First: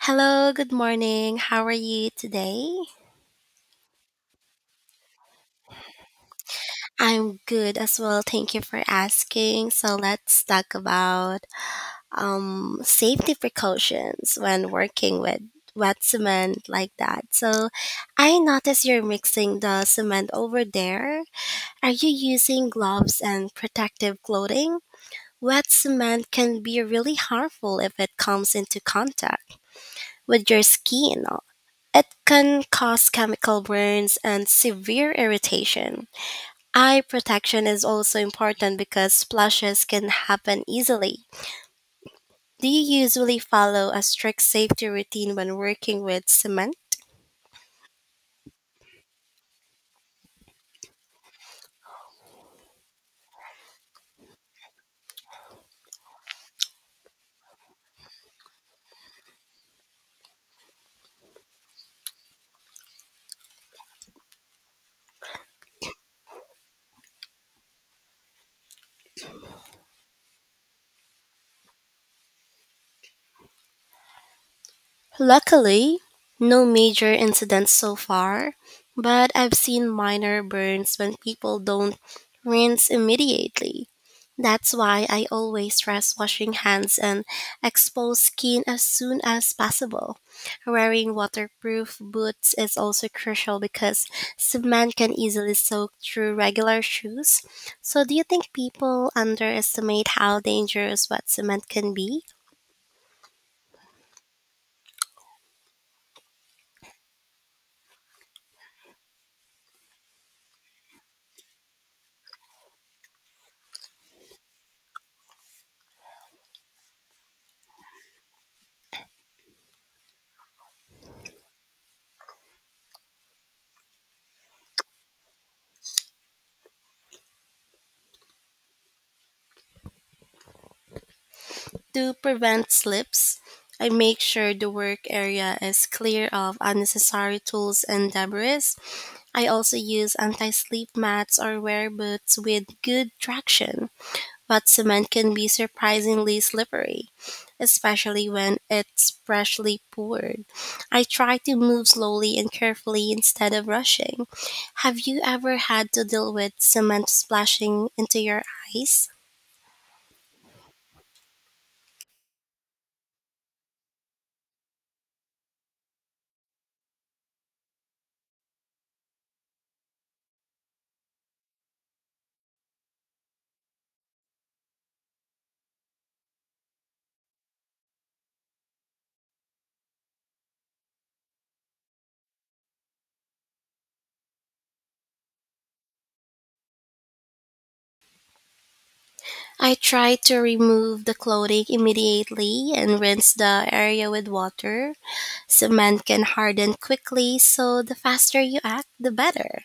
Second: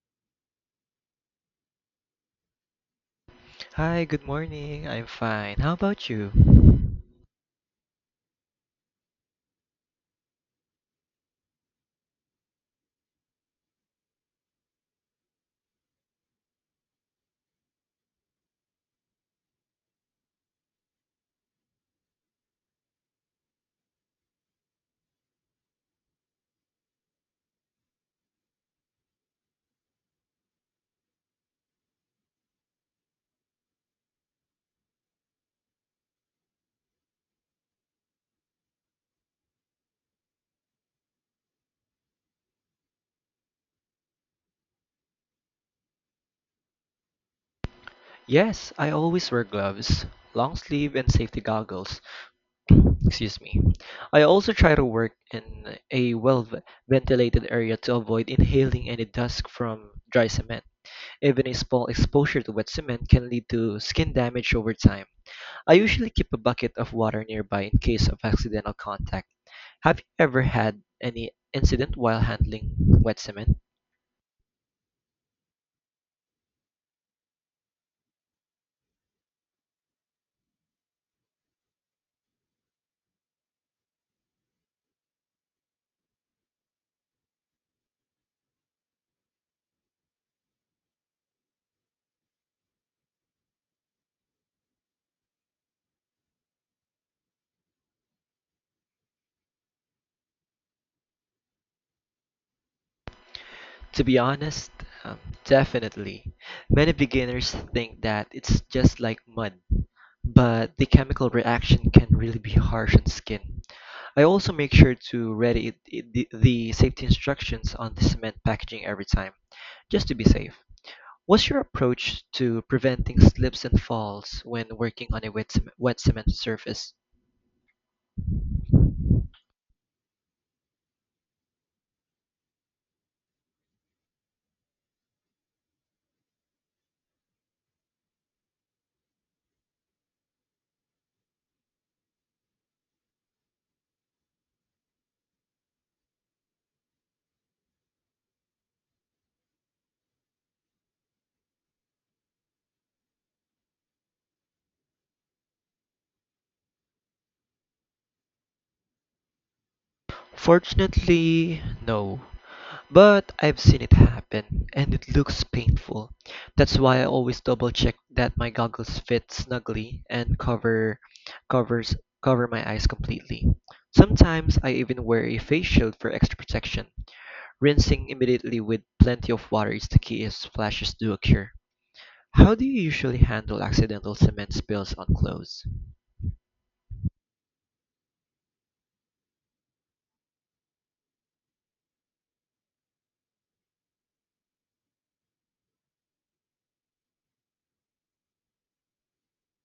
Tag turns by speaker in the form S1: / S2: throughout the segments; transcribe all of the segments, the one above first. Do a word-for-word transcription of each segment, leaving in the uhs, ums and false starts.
S1: Hello, good morning. How are you today?
S2: Hi, good morning. I'm fine. How about you?
S1: I'm good as well. Thank you for asking. So let's talk about um, safety precautions when working with wet cement like that. So I notice you're mixing the cement over there. Are you using gloves and protective clothing? Wet cement can be really harmful if it comes into contact with your skin. It can cause chemical burns and severe irritation. Eye protection is also important because splashes can happen easily. Do you usually follow a strict safety routine when working with cement?
S2: Yes, I always wear gloves, long sleeve, and safety goggles. Excuse me. I also try to work in a well v- ventilated area to avoid inhaling any dust from dry cement. Even a small exposure to wet cement can lead to skin damage over time. I usually keep a bucket of water nearby in case of accidental contact. Have you ever had any incident while handling wet cement?
S1: Luckily, no major incidents so far, but I've seen minor burns when people don't rinse immediately. That's why I always stress washing hands and exposed skin as soon as possible. Wearing waterproof boots is also crucial because cement can easily soak through regular shoes. So, do you think people underestimate how dangerous wet cement can be?
S2: To be honest, um, definitely. Many beginners think that it's just like mud, but the chemical reaction can really be harsh on skin. I also make sure to read it, it- the, the safety instructions on the cement packaging every time, just to be safe. What's your approach to preventing slips and falls when working on a wet, cem- wet cement surface?
S1: To prevent slips, I make sure the work area is clear of unnecessary tools and debris. I also use anti slip mats or wear boots with good traction, but cement can be surprisingly slippery, especially when it's freshly poured. I try to move slowly and carefully instead of rushing. Have you ever had to deal with cement splashing into your eyes?
S2: Fortunately, no. But I've seen it happen, and it looks painful. That's why I always double check that my goggles fit snugly and cover covers cover my eyes completely. Sometimes I even wear a face shield for extra protection. Rinsing immediately with plenty of water is the key if splashes do occur. How do you usually handle accidental cement spills on clothes?
S1: I try to remove the clothing immediately and rinse the area with water. Cement can harden quickly, so the faster you act, the better.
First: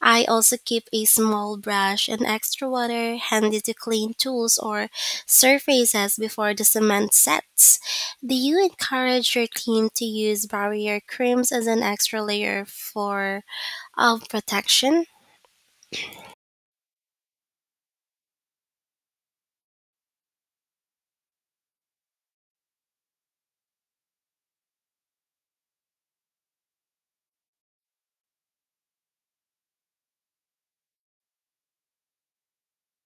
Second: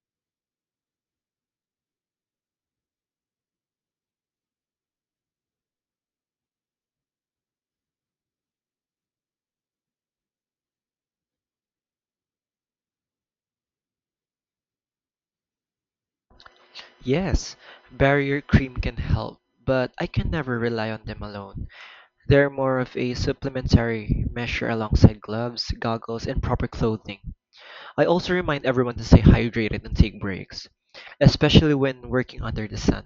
S1: I also keep a small brush and extra water handy to clean tools or surfaces before the cement sets. Do you encourage your team to use barrier creams as an extra layer for of protection?
S2: Yes, barrier cream can help, but I can never rely on them alone. They're more of a supplementary measure alongside gloves, goggles, and proper clothing. I also remind everyone to stay hydrated and take breaks, especially when working under the sun.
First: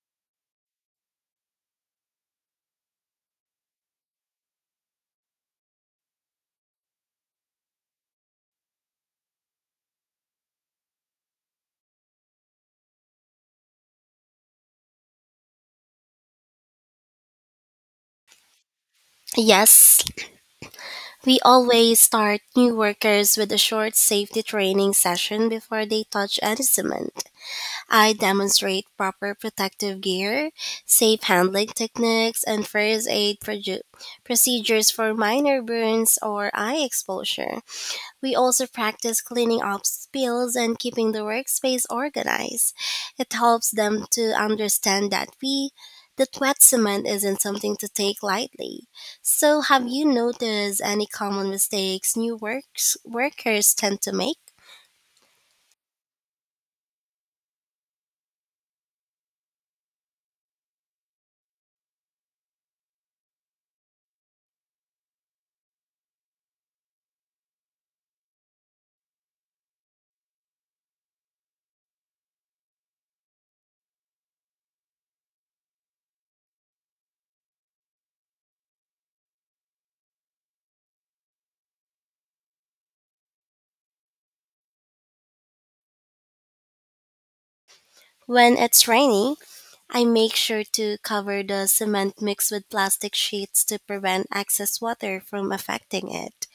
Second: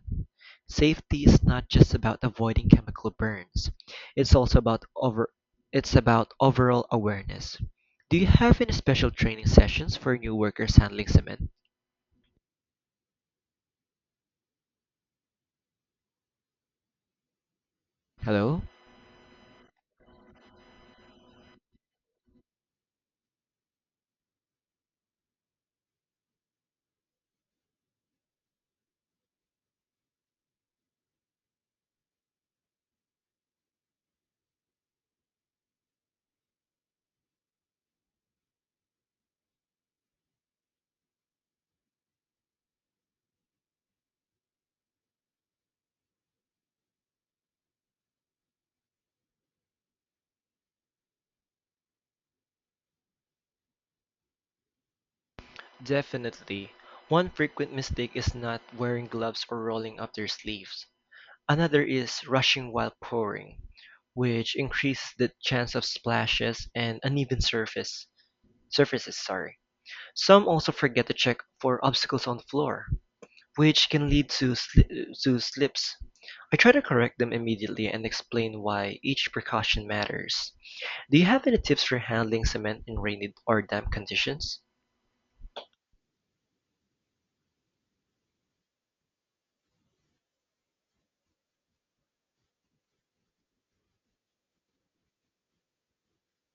S2: Safety is not just about avoiding chemical burns. It's also about over it's about overall awareness. Do you have any special training sessions for new workers handling cement? Hello?
S1: Yes, we always start new workers with a short safety training session before they touch any cement. I demonstrate proper protective gear, safe handling techniques, and first aid produ- procedures for minor burns or eye exposure. We also practice cleaning up spills and keeping the workspace organized. It helps them to understand that we that wet cement isn't something to take lightly. So have you noticed any common mistakes new works workers tend to make?
S2: Definitely. One frequent mistake is not wearing gloves or rolling up their sleeves. Another is rushing while pouring, which increases the chance of splashes and uneven surface surfaces. Sorry. Some also forget to check for obstacles on the floor, which can lead to sli- to slips. I try to correct them immediately and explain why each precaution matters. Do you have any tips for handling cement in rainy or damp conditions?
S1: When it's rainy, I make sure to cover the cement mix with plastic sheets to prevent excess water from affecting it.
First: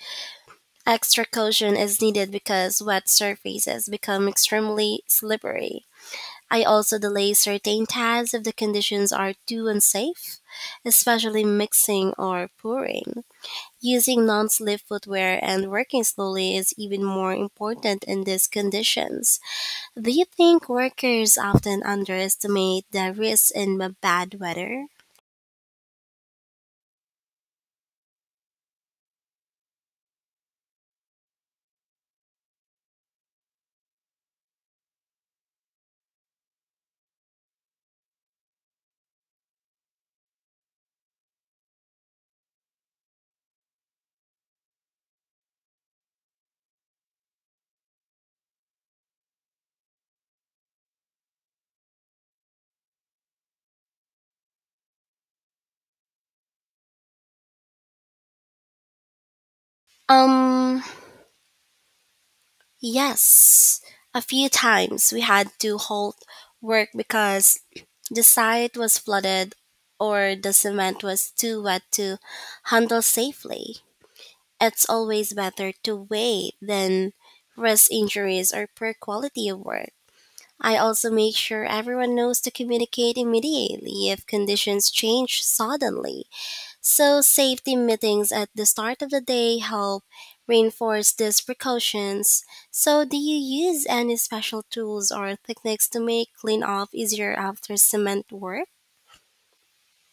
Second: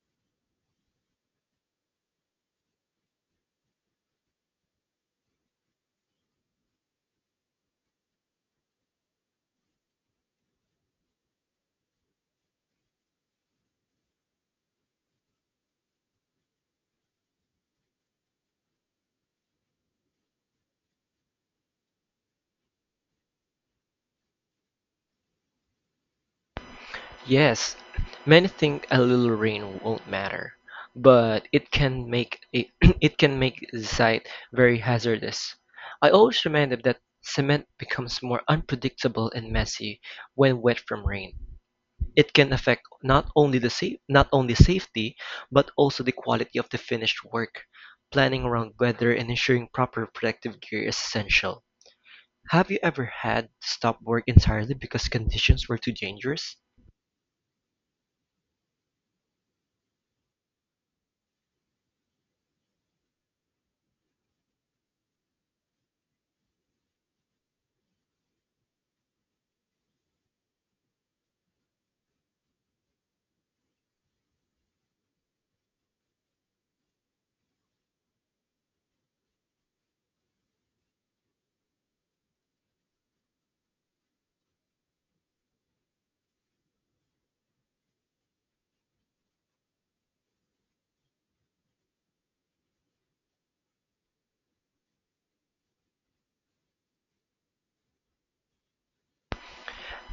S1: Extra caution is needed because wet surfaces become extremely slippery. I also delay certain tasks if the conditions are too unsafe, especially mixing or pouring. Using non slip footwear and working slowly is even more important in these conditions. Do you think workers often underestimate the risks in bad weather?
S2: Yes, many think a little rain won't matter, but it can make it, it can make the site very hazardous. I always remember that cement becomes more unpredictable and messy when wet from rain. It can affect not only the sa- not only safety, but also the quality of the finished work. Planning around weather and ensuring proper protective gear is essential. Have you ever had to stop work entirely because conditions were too dangerous?
S1: Um, Yes, a few times we had to halt work because the site was flooded or the cement was too wet to handle safely. It's always better to wait than risk injuries or poor quality of work. I also make sure everyone knows to communicate immediately if conditions change suddenly. So, safety meetings at the start of the day help reinforce these precautions. So, do you use any special tools or techniques to make cleanup easier after cement work?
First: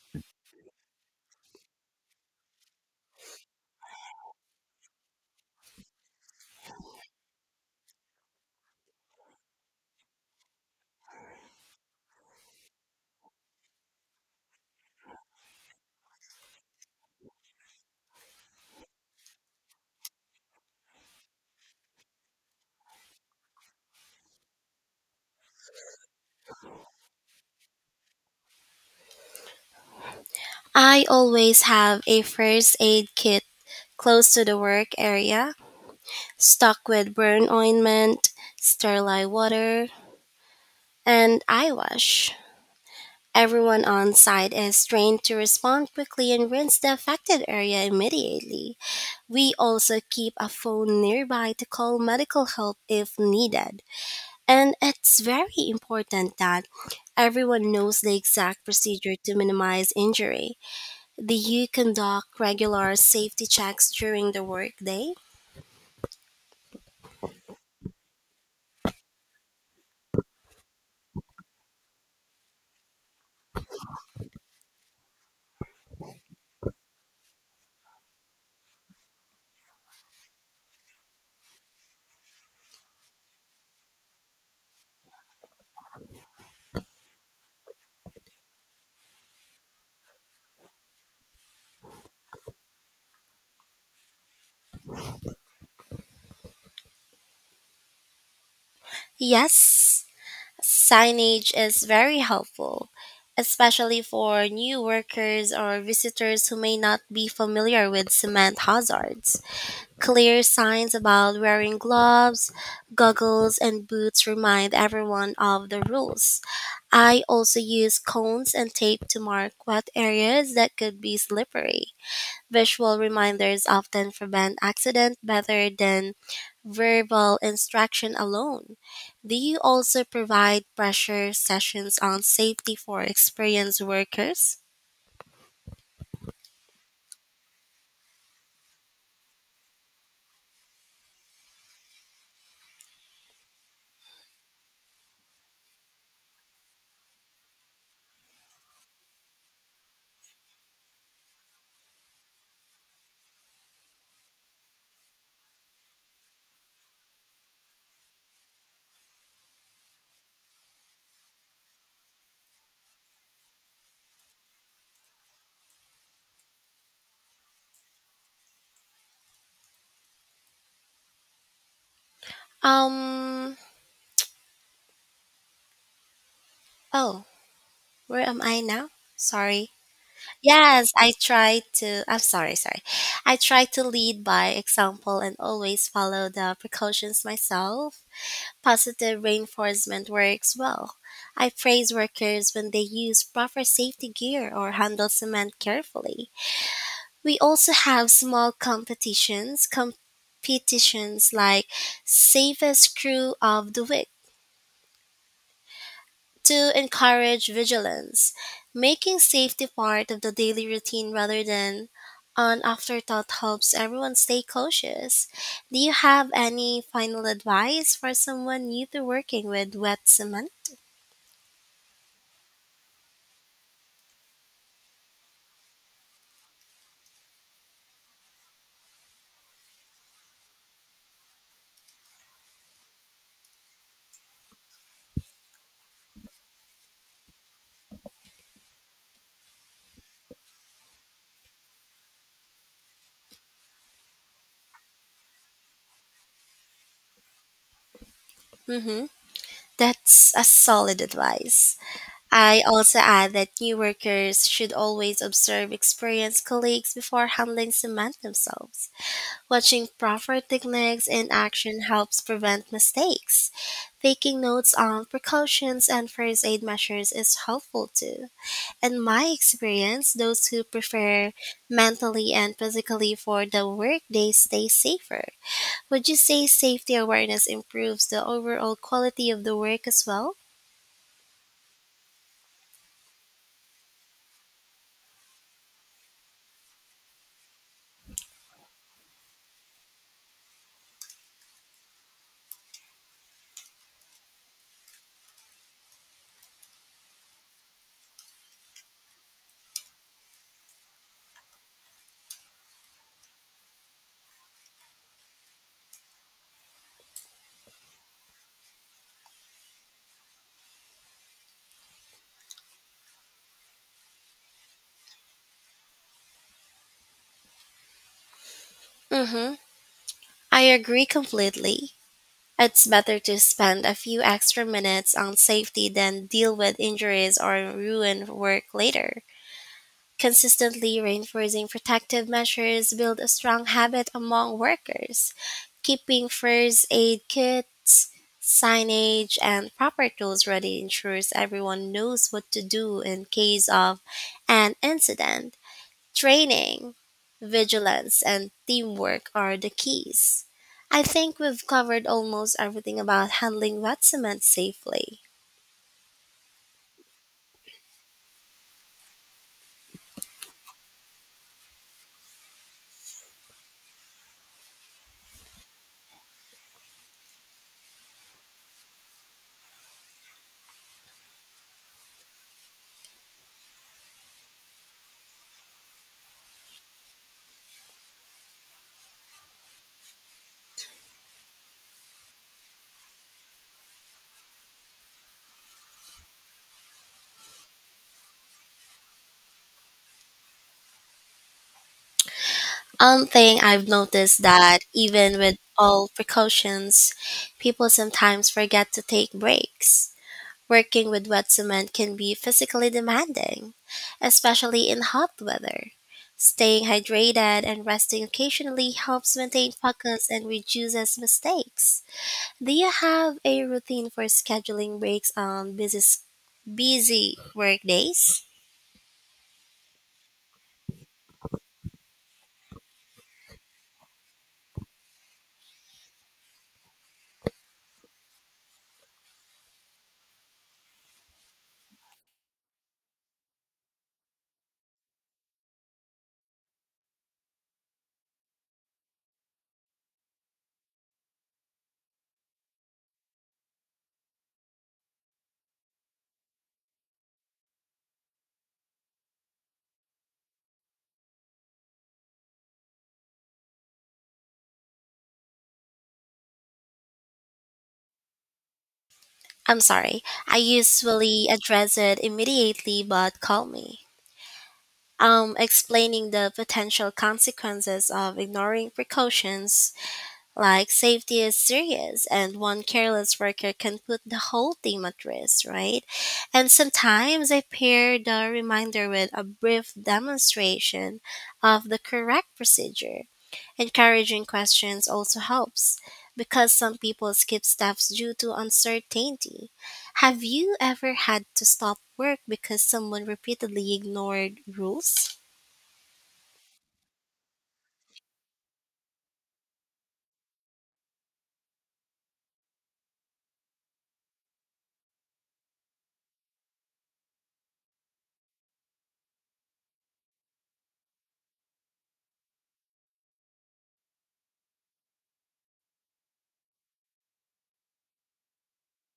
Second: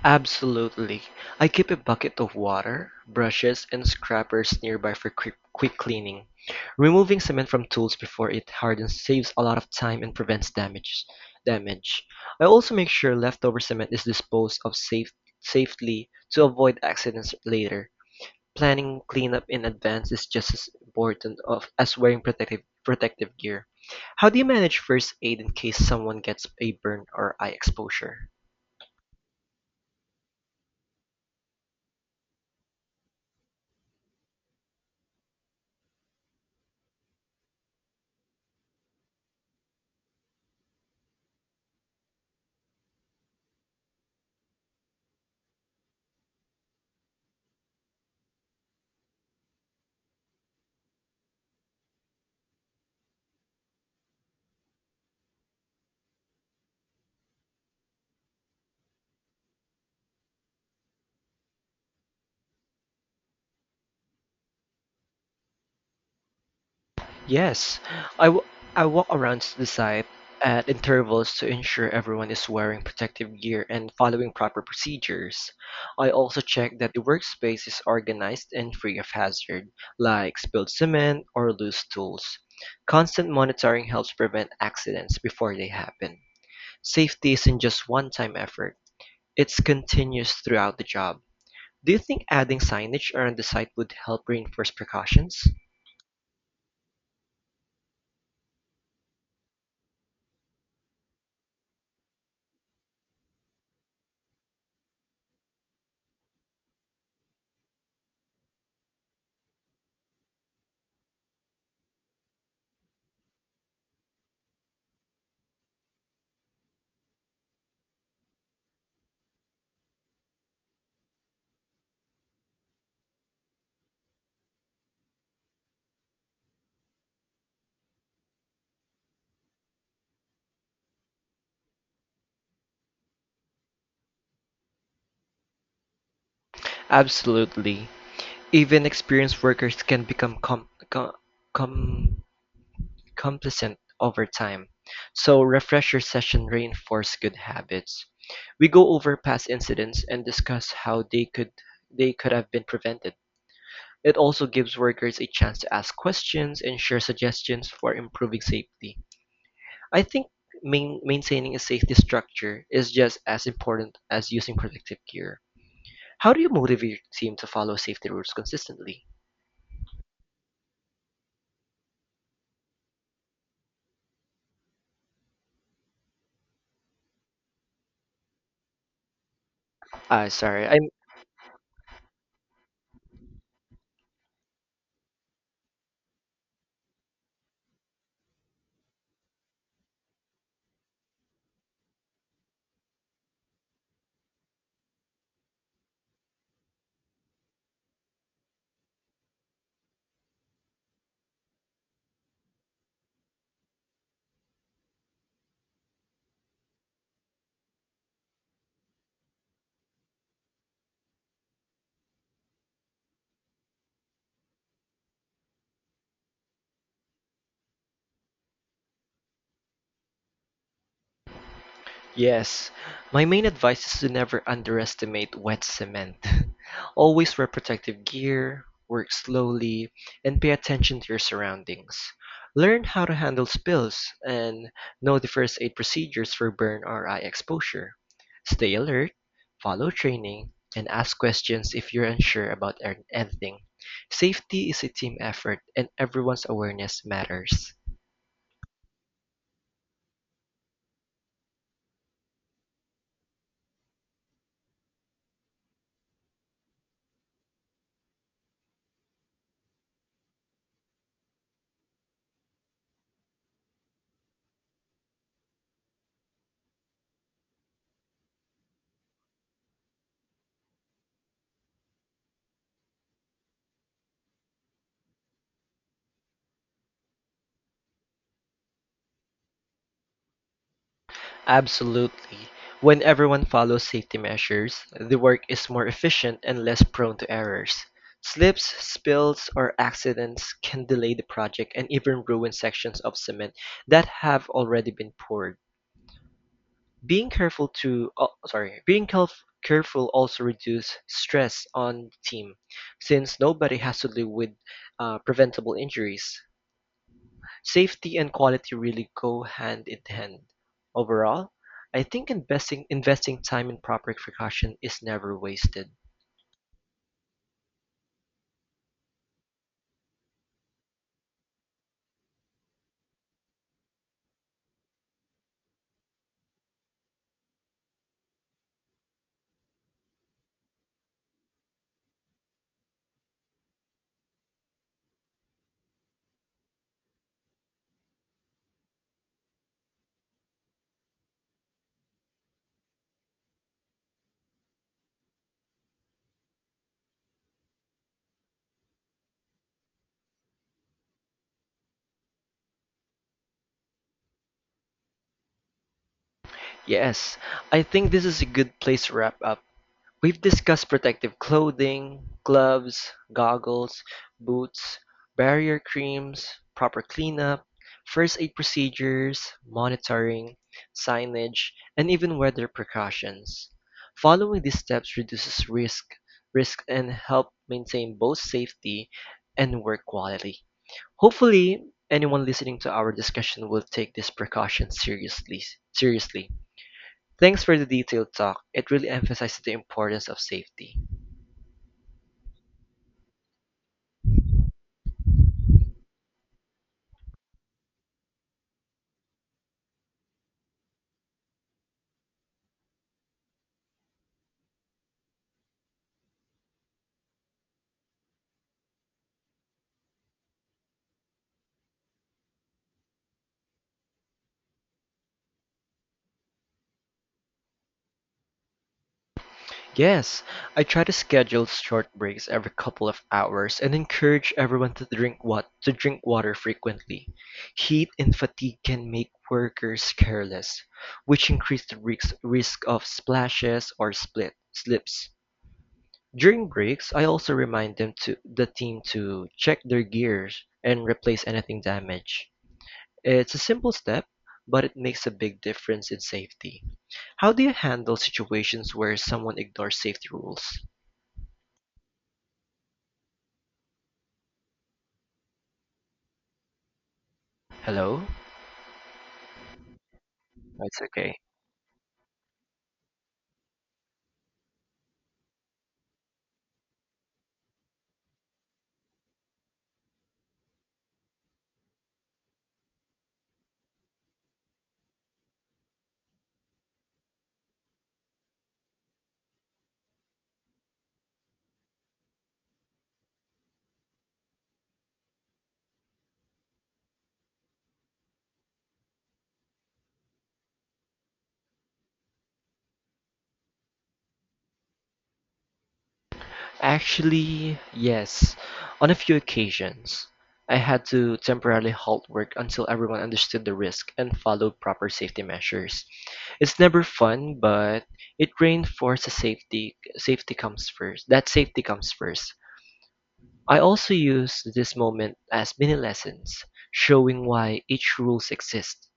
S2: Absolutely. I keep a bucket of water, brushes, and scrubbers nearby for quick, quick cleaning. Removing cement from tools before it hardens saves a lot of time and prevents damage. Damage. I also make sure leftover cement is disposed of safe, safely to avoid accidents later. Planning cleanup in advance is just as important of as wearing protective protective gear. How do you manage first aid in case someone gets a burn or eye exposure?
S1: I always have a first aid kit close to the work area, stocked with burn ointment, sterilized water, and eye wash. Everyone on site is trained to respond quickly and rinse the affected area immediately. We also keep a phone nearby to call medical help if needed. And it's very important that everyone knows the exact procedure to minimize injury. Do you conduct regular safety checks during the workday?
S2: Yes, I w- I walk around the site at intervals to ensure everyone is wearing protective gear and following proper procedures. I also check that the workspace is organized and free of hazard, like spilled cement or loose tools. Constant monitoring helps prevent accidents before they happen. Safety isn't just one-time effort, it's continuous throughout the job. Do you think adding signage around the site would help reinforce precautions?
S1: Yes, signage is very helpful, especially for new workers or visitors who may not be familiar with cement hazards. Clear signs about wearing gloves, goggles, and boots remind everyone of the rules. I also use cones and tape to mark wet areas that could be slippery. Visual reminders often prevent accident better than verbal instruction alone. Do you also provide pressure sessions on safety for experienced workers?
S2: Absolutely. Even experienced workers can become com- com- com- complicit over time. So refresher sessions reinforce good habits. We go over past incidents and discuss how they could they could have been prevented. It also gives workers a chance to ask questions and share suggestions for improving safety. I think main, maintaining a safety structure is just as important as using protective gear. How do you motivate your team to follow safety rules consistently?
S1: Um, oh, where am I now? Sorry.
S2: Ah, sorry, I
S1: Yes, I try to. I'm sorry, sorry. I try to lead by example and always follow the precautions myself. Positive reinforcement works well. I praise workers when they use proper safety gear or handle cement carefully. We also have small competitions, competitions like safest crew of the week to encourage vigilance, making safety part of the daily routine rather than an afterthought helps everyone stay cautious. Do you have any final advice for someone new to working with wet cement?
S2: Yes, my main advice is to never underestimate wet cement. Always wear protective gear, work slowly, and pay attention to your surroundings. Learn how to handle spills and know the first aid procedures for burn or eye exposure. Stay alert, follow training, and ask questions if you're unsure about an- anything. Safety is a team effort and everyone's awareness matters.
S1: Mm-hmm. That's a solid advice. I also add that new workers should always observe experienced colleagues before handling cement themselves. Watching proper techniques in action helps prevent mistakes. Taking notes on precautions and first aid measures is helpful too. In my experience, those who prepare mentally and physically for the workday stay safer. Would you say safety awareness improves the overall quality of the work as well?
S2: Absolutely. When everyone follows safety measures, the work is more efficient and less prone to errors. Slips, spills, or accidents can delay the project and even ruin sections of cement that have already been poured. Being careful to, oh, sorry, being caref- careful also reduce stress on the team, since nobody has to live with uh, preventable injuries. Safety and quality really go hand in hand. Overall, I think investing investing time in proper precaution is never wasted.
S1: Mm-hmm. I agree completely. It's better to spend a few extra minutes on safety than deal with injuries or ruin work later. Consistently reinforcing protective measures build a strong habit among workers. Keeping first aid kits, signage, and proper tools ready ensures everyone knows what to do in case of an incident. Training, vigilance, and teamwork are the keys. I think we've covered almost everything about handling wet cement safely.
S2: Yes, I think this is a good place to wrap up. We've discussed protective clothing, gloves, goggles, boots, barrier creams, proper cleanup, first aid procedures, monitoring, signage, and even weather precautions. Following these steps reduces risk, risk and help maintain both safety and work quality. Hopefully, anyone listening to our discussion will take these precautions seriously. Seriously. Thanks for the detailed talk. It really emphasizes the importance of safety.
S1: One thing I've noticed that even with all precautions, people sometimes forget to take breaks. Working with wet cement can be physically demanding, especially in hot weather. Staying hydrated and resting occasionally helps maintain focus and reduces mistakes. Do you have a routine for scheduling breaks on busy busy work days?
S2: Yes, I try to schedule short breaks every couple of hours and encourage everyone to drink what to drink water frequently. Heat and fatigue can make workers careless, which increase the risk, risk of splashes or split slips. During breaks, I also remind them to the team to check their gears and replace anything damaged. It's a simple step, but it makes a big difference in safety. How do you handle situations where someone ignores safety rules? Hello?
S1: I'm sorry. I
S2: That's okay.
S1: usually address it immediately, but call me. Um, explaining the potential consequences of ignoring precautions, like safety is serious, and one careless worker can put the whole team at risk, right? And sometimes I pair the reminder with a brief demonstration of the correct procedure. Encouraging questions also helps because some people skip steps due to uncertainty. Have you ever had to stop work because someone repeatedly ignored rules?
S2: Actually, yes. On a few occasions, I had to temporarily halt work until everyone understood the risk and followed proper safety measures. It's never fun, but it reinforces safety safety comes first. That safety comes first. I also use this moment as mini lessons, showing why each rules exist.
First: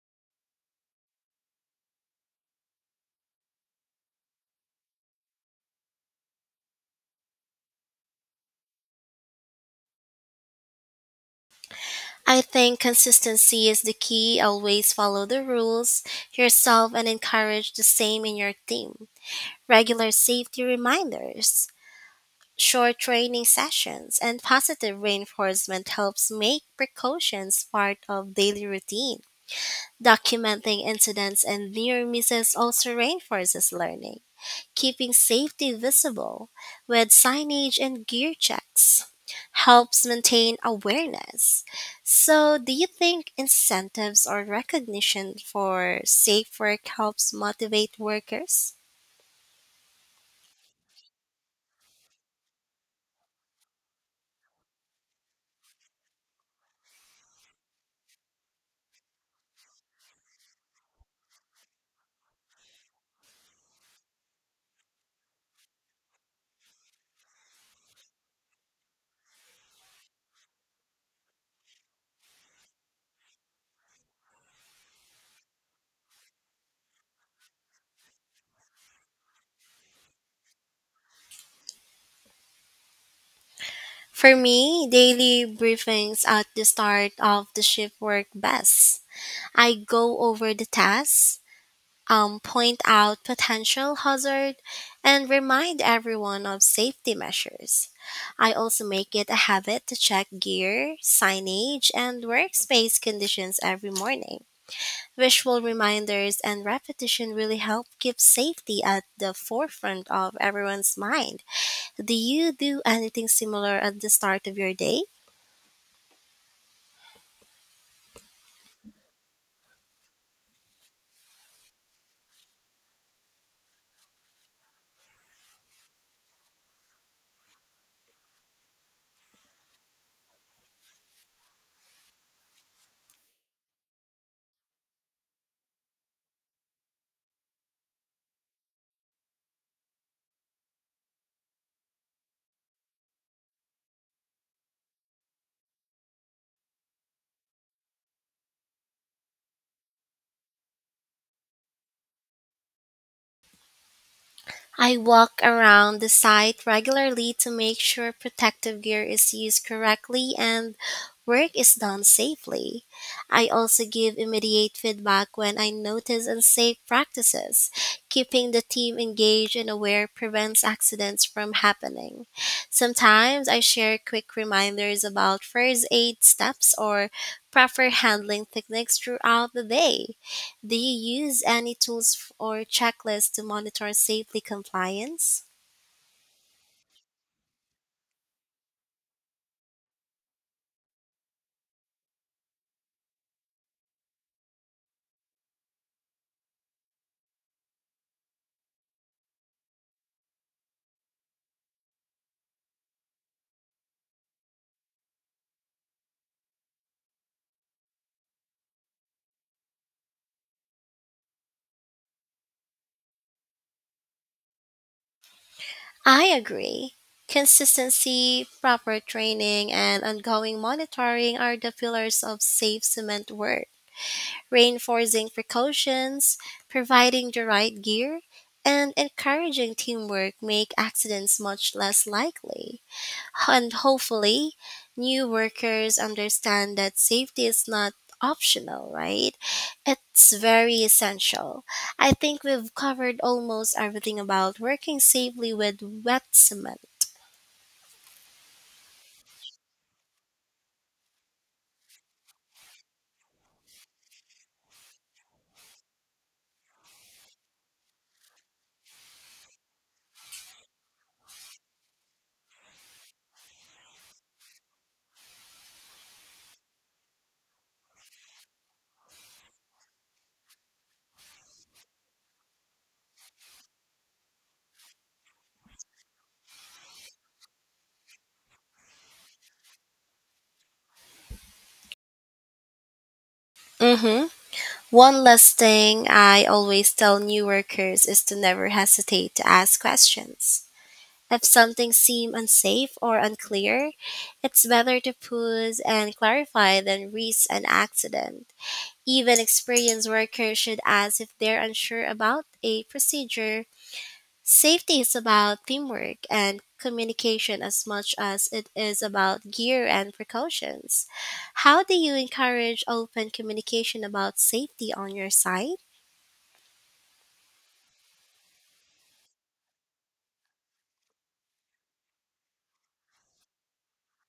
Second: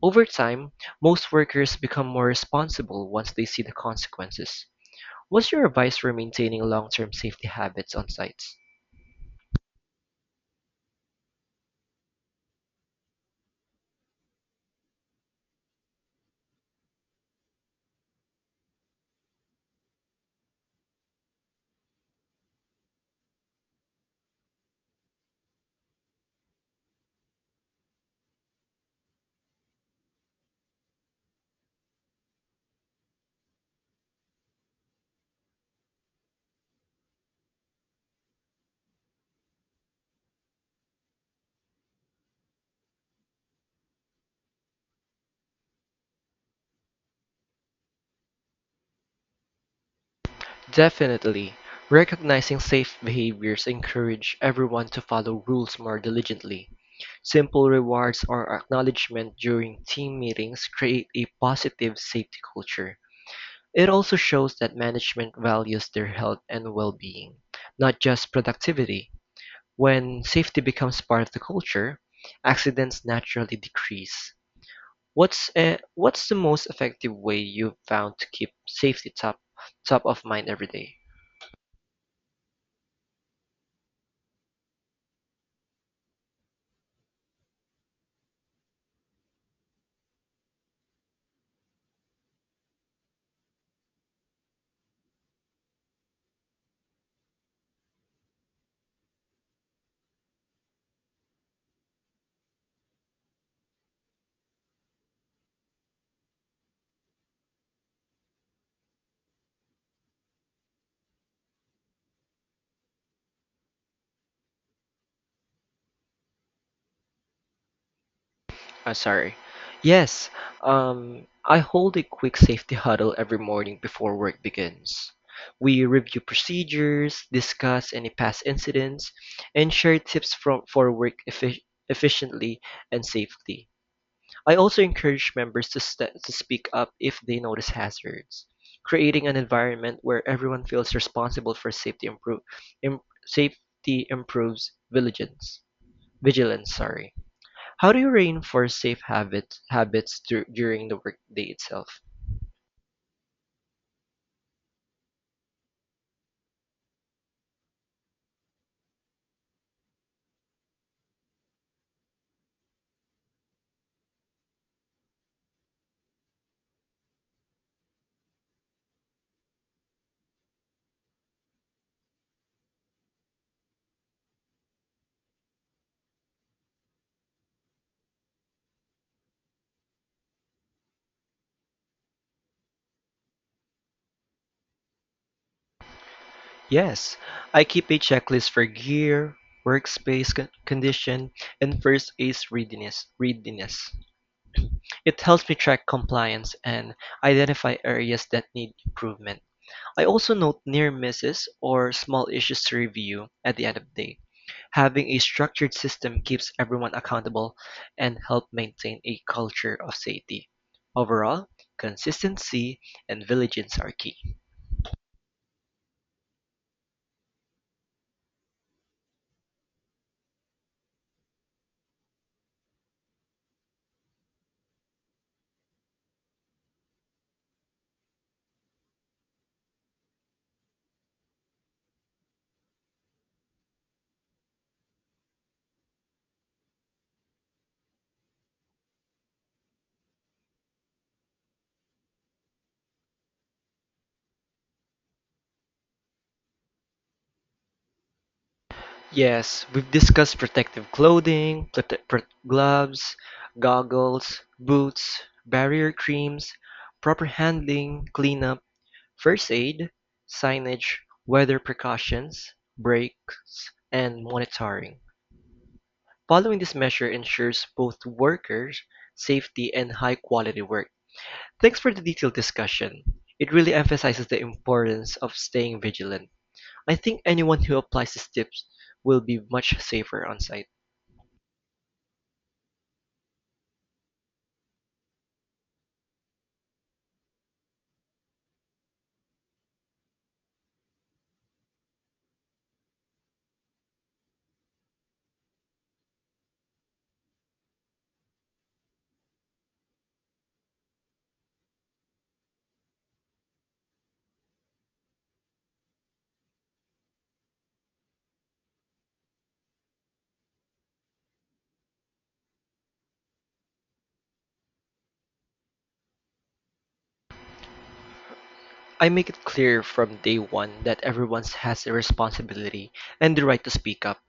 S2: Over time, most workers become more responsible once they see the consequences. What's your advice for maintaining long-term safety habits on sites?
S1: I think consistency is the key. Always follow the rules yourself and encourage the same in your team. Regular safety reminders, short training sessions, and positive reinforcement helps make precautions part of daily routine. Documenting incidents and near misses also reinforces learning, keeping safety visible with signage and gear checks helps maintain awareness. So, do you think incentives or recognition for safe work helps motivate workers?
S2: Definitely. Recognizing safe behaviors encourage everyone to follow rules more diligently. Simple rewards or acknowledgement during team meetings create a positive safety culture. It also shows that management values their health and well-being, not just productivity. When safety becomes part of the culture, accidents naturally decrease. What's uh? what's the most effective way you've found to keep safety top top of mind every day?
S1: For me, daily briefings at the start of the shift work best. I go over the tasks, um, point out potential hazard, and remind everyone of safety measures. I also make it a habit to check gear, signage, and workspace conditions every morning. Visual reminders and repetition really help keep safety at the forefront of everyone's mind. Do you do anything similar at the start of your day?
S2: Uh, sorry. Yes, um, I hold a quick safety huddle every morning before work begins. We review procedures, discuss any past incidents, and share tips from for work effi- efficiently and safely. I also encourage members to, st- to speak up if they notice hazards, creating an environment where everyone feels responsible for safety improve im- safety improves vigilance. Vigilance, sorry. How do you reinforce safe habits habits dur- during the workday itself?
S1: I walk around the site regularly to make sure protective gear is used correctly and work is done safely. I also give immediate feedback when I notice unsafe practices. Keeping the team engaged and aware prevents accidents from happening. Sometimes I share quick reminders about first aid steps or proper handling techniques throughout the day. Do you use any tools f- or checklists to monitor safely compliance?
S2: Yes, I keep a checklist for gear, workspace con- condition, and first aid readiness. Readiness. It helps me track compliance and identify areas that need improvement. I also note near misses or small issues to review at the end of the day. Having a structured system keeps everyone accountable and help maintain a culture of safety. Overall, consistency and vigilance are key.
S1: I agree. Consistency, proper training, and ongoing monitoring are the pillars of safe cement work. Reinforcing precautions, providing the right gear, and encouraging teamwork make accidents much less likely. And hopefully, new workers understand that safety is not optional, right? It's very essential. I think we've covered almost everything about working safely with wet cement.
S2: Yes, we've discussed protective clothing, prote- pro- gloves, goggles, boots, barrier creams, proper handling, cleanup, first aid, signage, weather precautions, breaks, and monitoring. Following this measure ensures both workers' safety and high-quality work. Thanks for the detailed discussion. It really emphasizes the importance of staying vigilant. I think anyone who applies these tips will be much safer on site.
S1: Mm-hmm. One last thing I always tell new workers is to never hesitate to ask questions. If something seems unsafe or unclear, it's better to pause and clarify than risk an accident. Even experienced workers should ask if they're unsure about a procedure. Safety is about teamwork and communication as much as it is about gear and precautions. How do you encourage open communication about safety on your site?
S2: I make it clear from day one that everyone has a responsibility and the right to speak up.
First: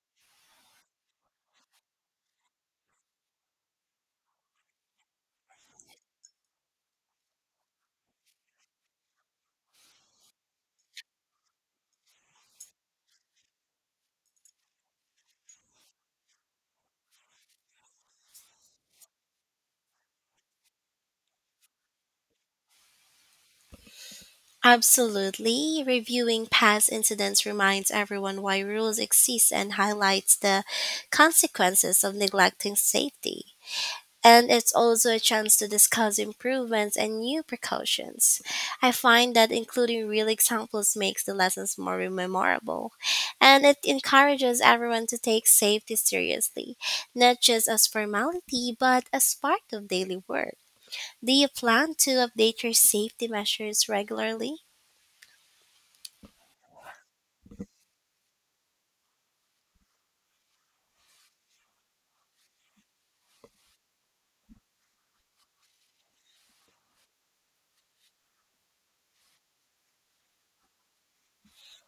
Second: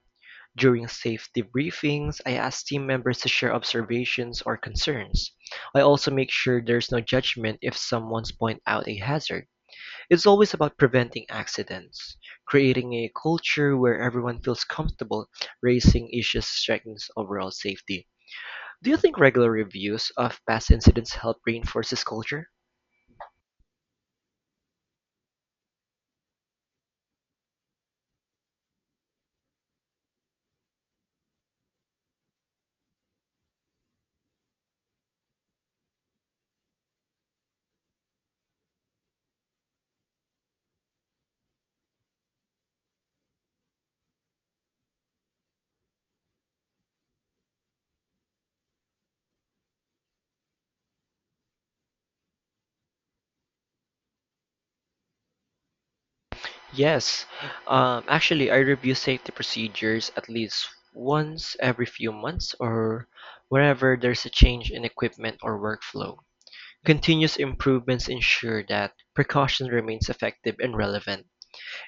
S2: During safety briefings, I ask team members to share observations or concerns. I also make sure there's no judgment if someone's point out a hazard. It's always about preventing accidents, creating a culture where everyone feels comfortable raising issues strengthens overall safety. Do you think regular reviews of past incidents help reinforce this culture?
S1: Absolutely. Reviewing past incidents reminds everyone why rules exist and highlights the consequences of neglecting safety. And it's also a chance to discuss improvements and new precautions. I find that including real examples makes the lessons more memorable, and it encourages everyone to take safety seriously, not just as formality but as part of daily work. Do you plan to update your safety measures regularly?
S2: Yes, um, actually, I review safety procedures at least once every few months or wherever there's a change in equipment or workflow. Continuous improvements ensure that precaution remains effective and relevant.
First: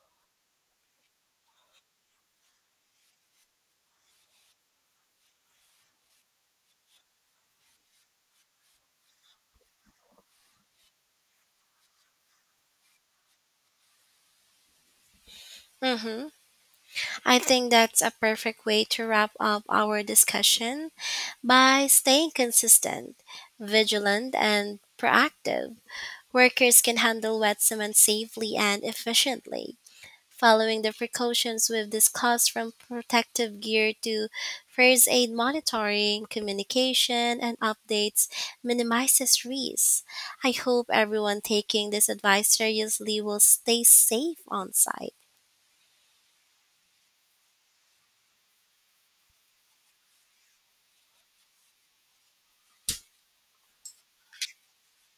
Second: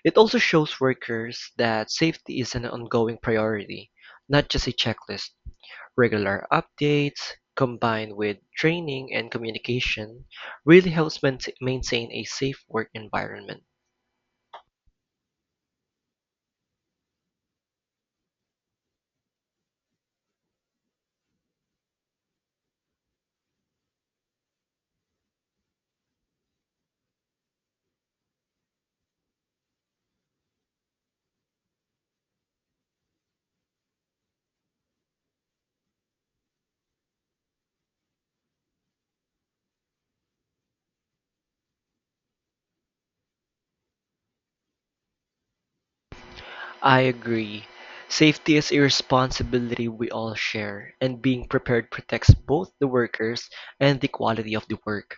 S2: It also shows workers that safety is an ongoing priority, not just a checklist. Regular updates combined with training and communication really helps maintain maintain a safe work environment.
S1: Mm-hmm. I think that's a perfect way to wrap up our discussion by staying consistent, vigilant, and proactive. Workers can handle wet cement safely and efficiently, following the precautions we've discussed from protective gear to first aid monitoring, communication, and updates minimizes risks. I hope everyone taking this advice seriously will stay safe on site.
S2: I agree. Safety is a responsibility we all share, and being prepared protects both the workers and the quality of the work.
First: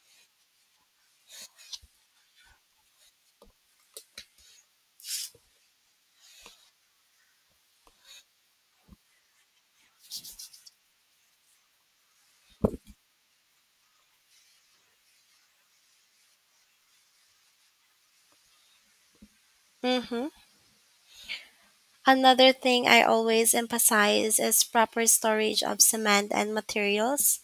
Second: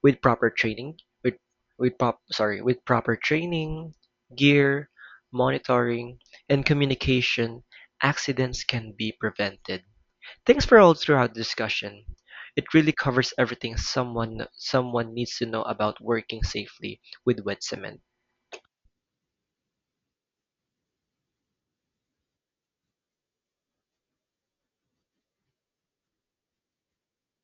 S2: With proper training, with with prop, sorry, with proper training, gear, monitoring, and communication, accidents can be prevented. Thanks for all throughout the discussion. It really covers everything someone someone needs to know about working safely with wet cement.
S1: Mm-hmm. Another thing I always emphasize is proper storage of cement and materials,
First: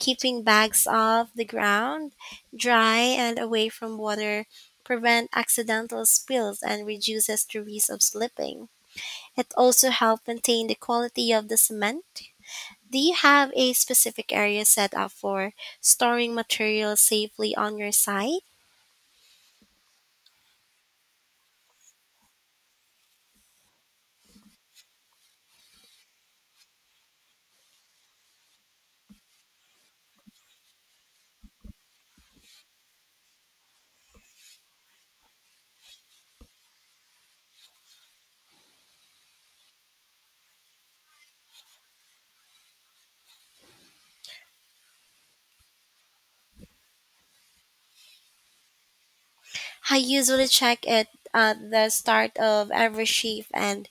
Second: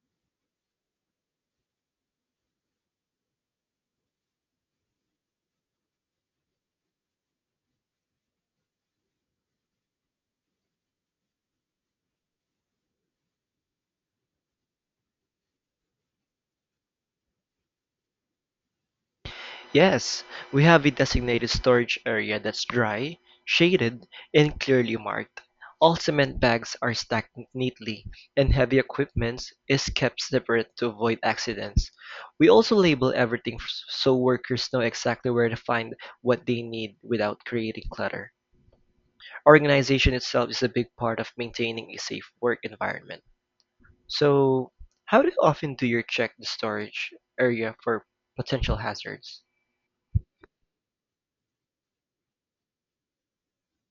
S1: keeping bags off the ground, dry and away from water prevent accidental spills and reduces the risk of slipping. It also helps maintain the quality of the cement. Do you have a specific area set up for storing materials safely on your site?
S2: Yes, we have a designated storage area that's dry, shaded, and clearly marked. All cement bags are stacked neatly, and heavy equipment is kept separate to avoid accidents. We also label everything f- so workers know exactly where to find what they need without creating clutter. Organization itself is a big part of maintaining a safe work environment. So, how do often do you check the storage area for potential hazards?
S1: I usually check it at the start of every shift and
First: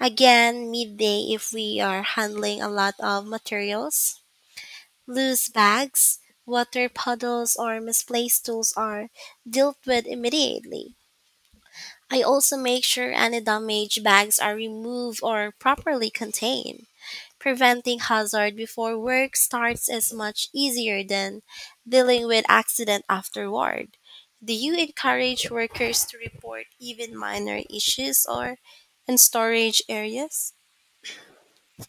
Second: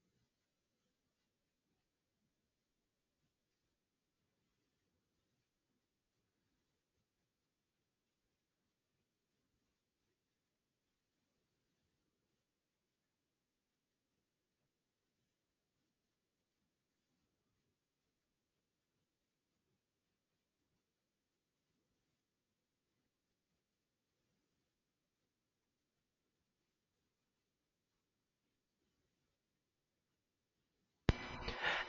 S1: again midday if we are handling a lot of materials. Loose bags, water puddles, or misplaced tools are dealt with immediately. I also make sure any damaged bags are removed or properly contained. Preventing hazard before work starts is much easier than dealing with accident afterward. Do you encourage workers to report even minor issues or in storage areas?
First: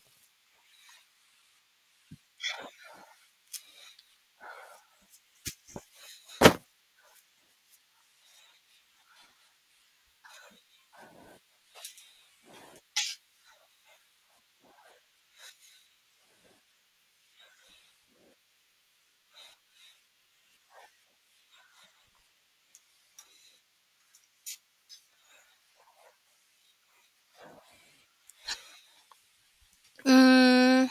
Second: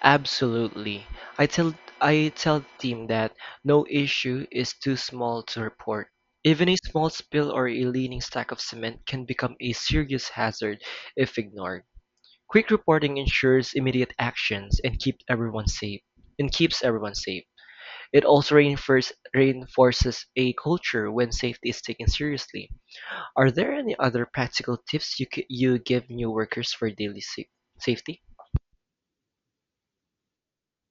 S2: Absolutely. I tell I tell the team that no issue is too small to report. Even a small spill or a leaning stack of cement can become a serious hazard if ignored. Quick reporting ensures immediate actions and keeps everyone safe. And keeps everyone safe. It also reinforce, reinforces a culture when safety is taken seriously. Are there any other practical tips you c- you give new workers for daily sa- safety?
S1: Mm,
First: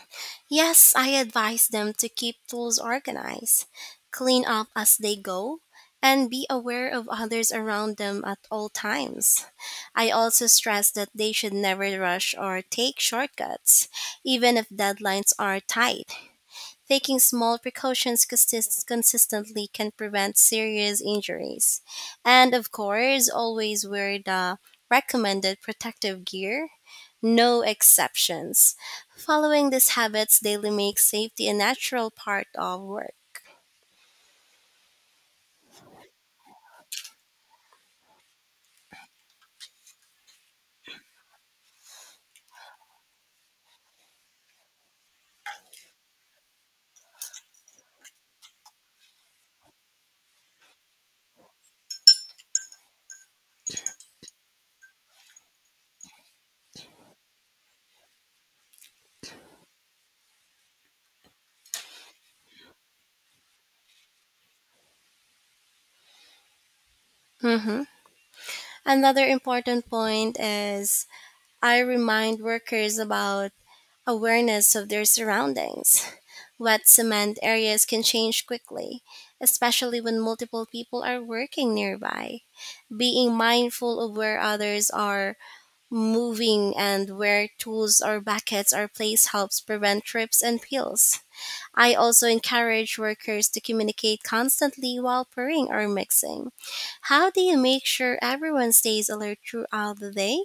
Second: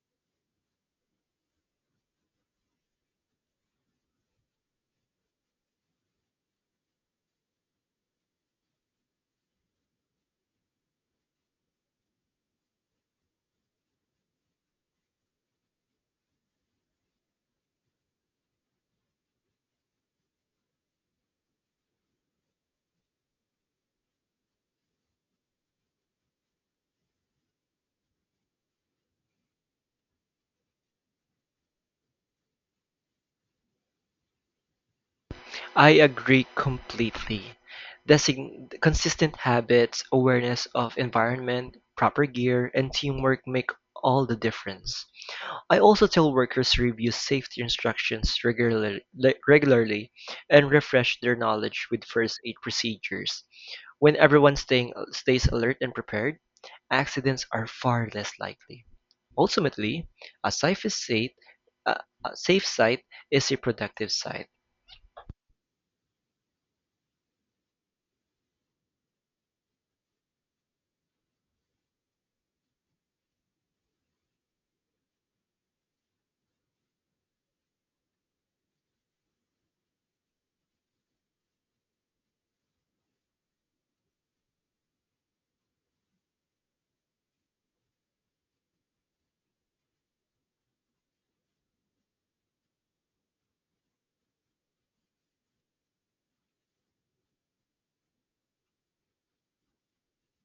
S1: yes, I advise them to keep tools organized, clean up as they go, and be aware of others around them at all times. I also stress that they should never rush or take shortcuts, even if deadlines are tight. Taking small precautions consist- consistently can prevent serious injuries. And of course, always wear the recommended protective gear, no exceptions. Following these habits daily makes safety a natural part of work.
S2: I agree completely. Design- consistent habits, awareness of environment, proper gear, and teamwork make all the difference. I also tell workers to review safety instructions regularly, regularly and refresh their knowledge with first aid procedures. When everyone staying, stays alert and prepared, accidents are far less likely. Ultimately, a safe is site, a a safe site is a productive site.
S1: Mm-hmm. Another important point is I remind workers about awareness of their surroundings. Wet cement areas can change quickly, especially when multiple people are working nearby. Being mindful of where others are moving and where tools or buckets are placed helps prevent trips and spills. I also encourage workers to communicate constantly while pouring or mixing. How do you make sure everyone stays alert throughout the day?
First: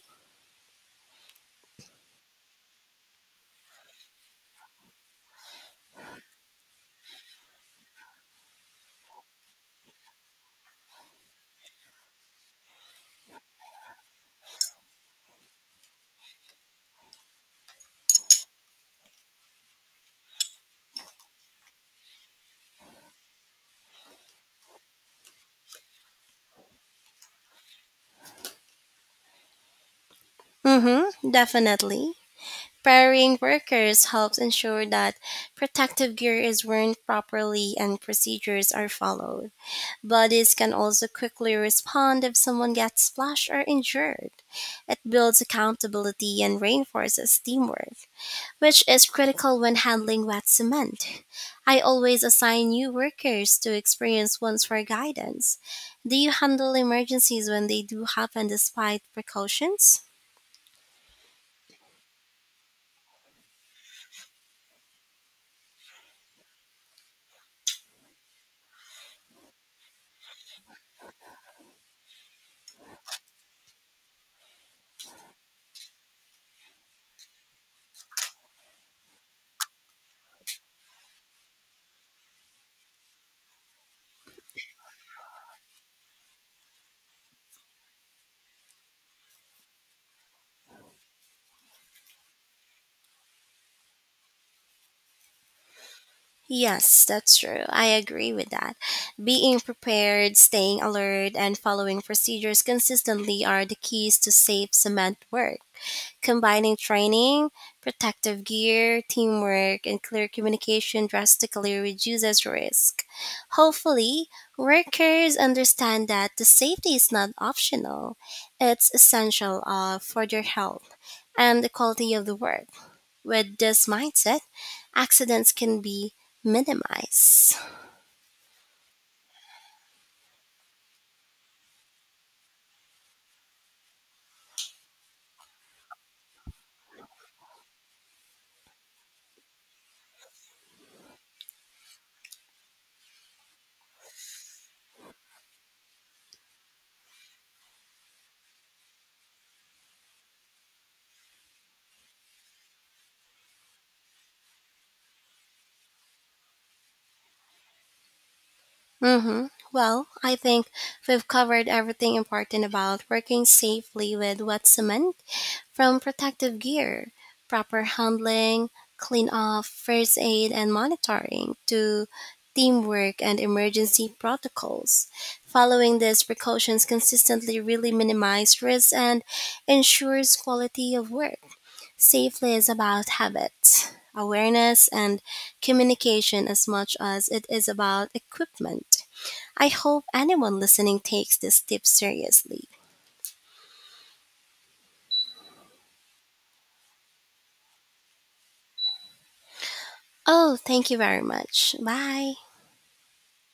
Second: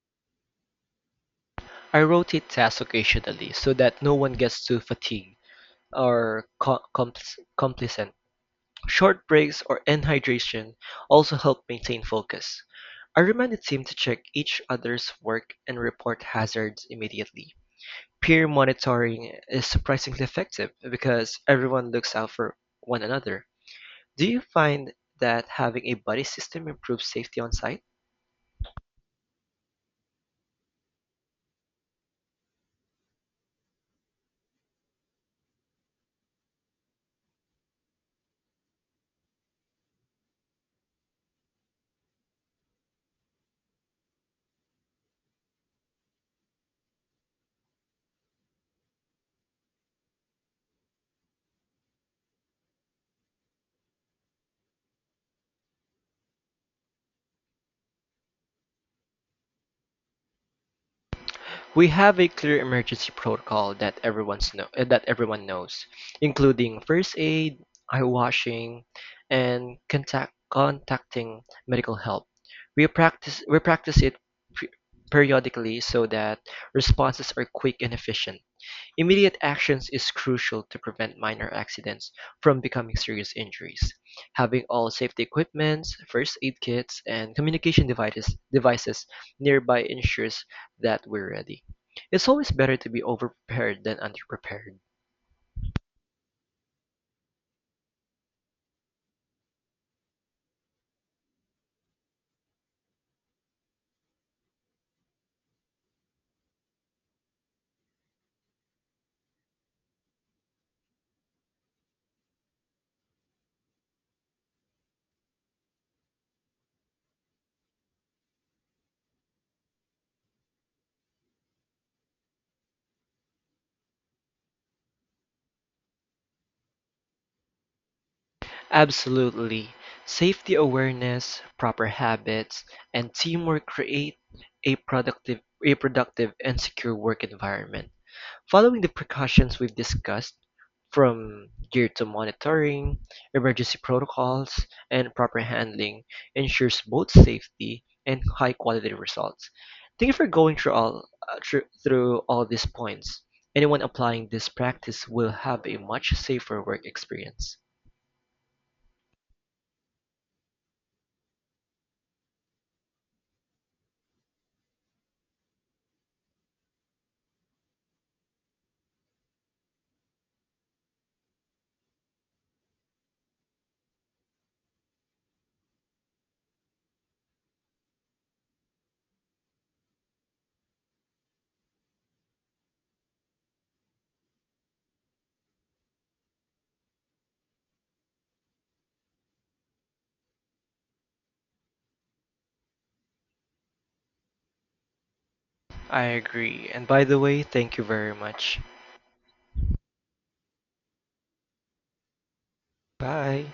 S2: I rotate tasks occasionally so that no one gets too fatigued or co- compl- complacent. Short breaks or hydration also help maintain focus. I remind the team to check each other's work and report hazards immediately. Peer monitoring is surprisingly effective because everyone looks out for one another. Do you find that having a buddy system improves safety on site?
S1: Mm-hmm, definitely. Pairing workers helps ensure that protective gear is worn properly and procedures are followed. Bodies can also quickly respond if someone gets splashed or injured. It builds accountability and reinforces teamwork, which is critical when handling wet cement. I always assign new workers to experienced ones for guidance. Do you handle emergencies when they do happen despite precautions?
S2: We have a clear emergency protocol that everyone's know uh, that everyone knows, including first aid, eye washing, and contact contacting medical help. We practice we practice it periodically so that responses are quick and efficient. Immediate actions is crucial to prevent minor accidents from becoming serious injuries. Having all safety equipments, first aid kits, and communication devices, devices nearby ensures that we're ready. It's always better to be overprepared than underprepared.
S1: Yes, that's true. I agree with that. Being prepared, staying alert, and following procedures consistently are the keys to safe cement work. Combining training, protective gear, teamwork, and clear communication drastically reduces risk. Hopefully, workers understand that the safety is not optional, it's essential uh, for their health and the quality of the work. With this mindset, accidents can be minimized.
S2: Absolutely. Safety awareness, proper habits, and teamwork create a productive, a productive and secure work environment. Following the precautions we've discussed, from gear to monitoring, emergency protocols, and proper handling, ensures both safety and high-quality results. Thank you for going through all uh, through, through all these points. Anyone applying this practice will have a much safer work experience.
S1: Hmm. Well, I think we've covered everything important about working safely with wet cement, from protective gear, proper handling, clean off, first aid, and monitoring to teamwork and emergency protocols. Following these precautions consistently really minimizes risks and ensures quality of work. Safely is about habits, awareness, and communication as much as it is about equipment. I hope anyone listening takes these tips seriously.
S2: I agree. And by the way, thank you very much.
S1: Oh, thank you very much. Bye.
S2: Bye.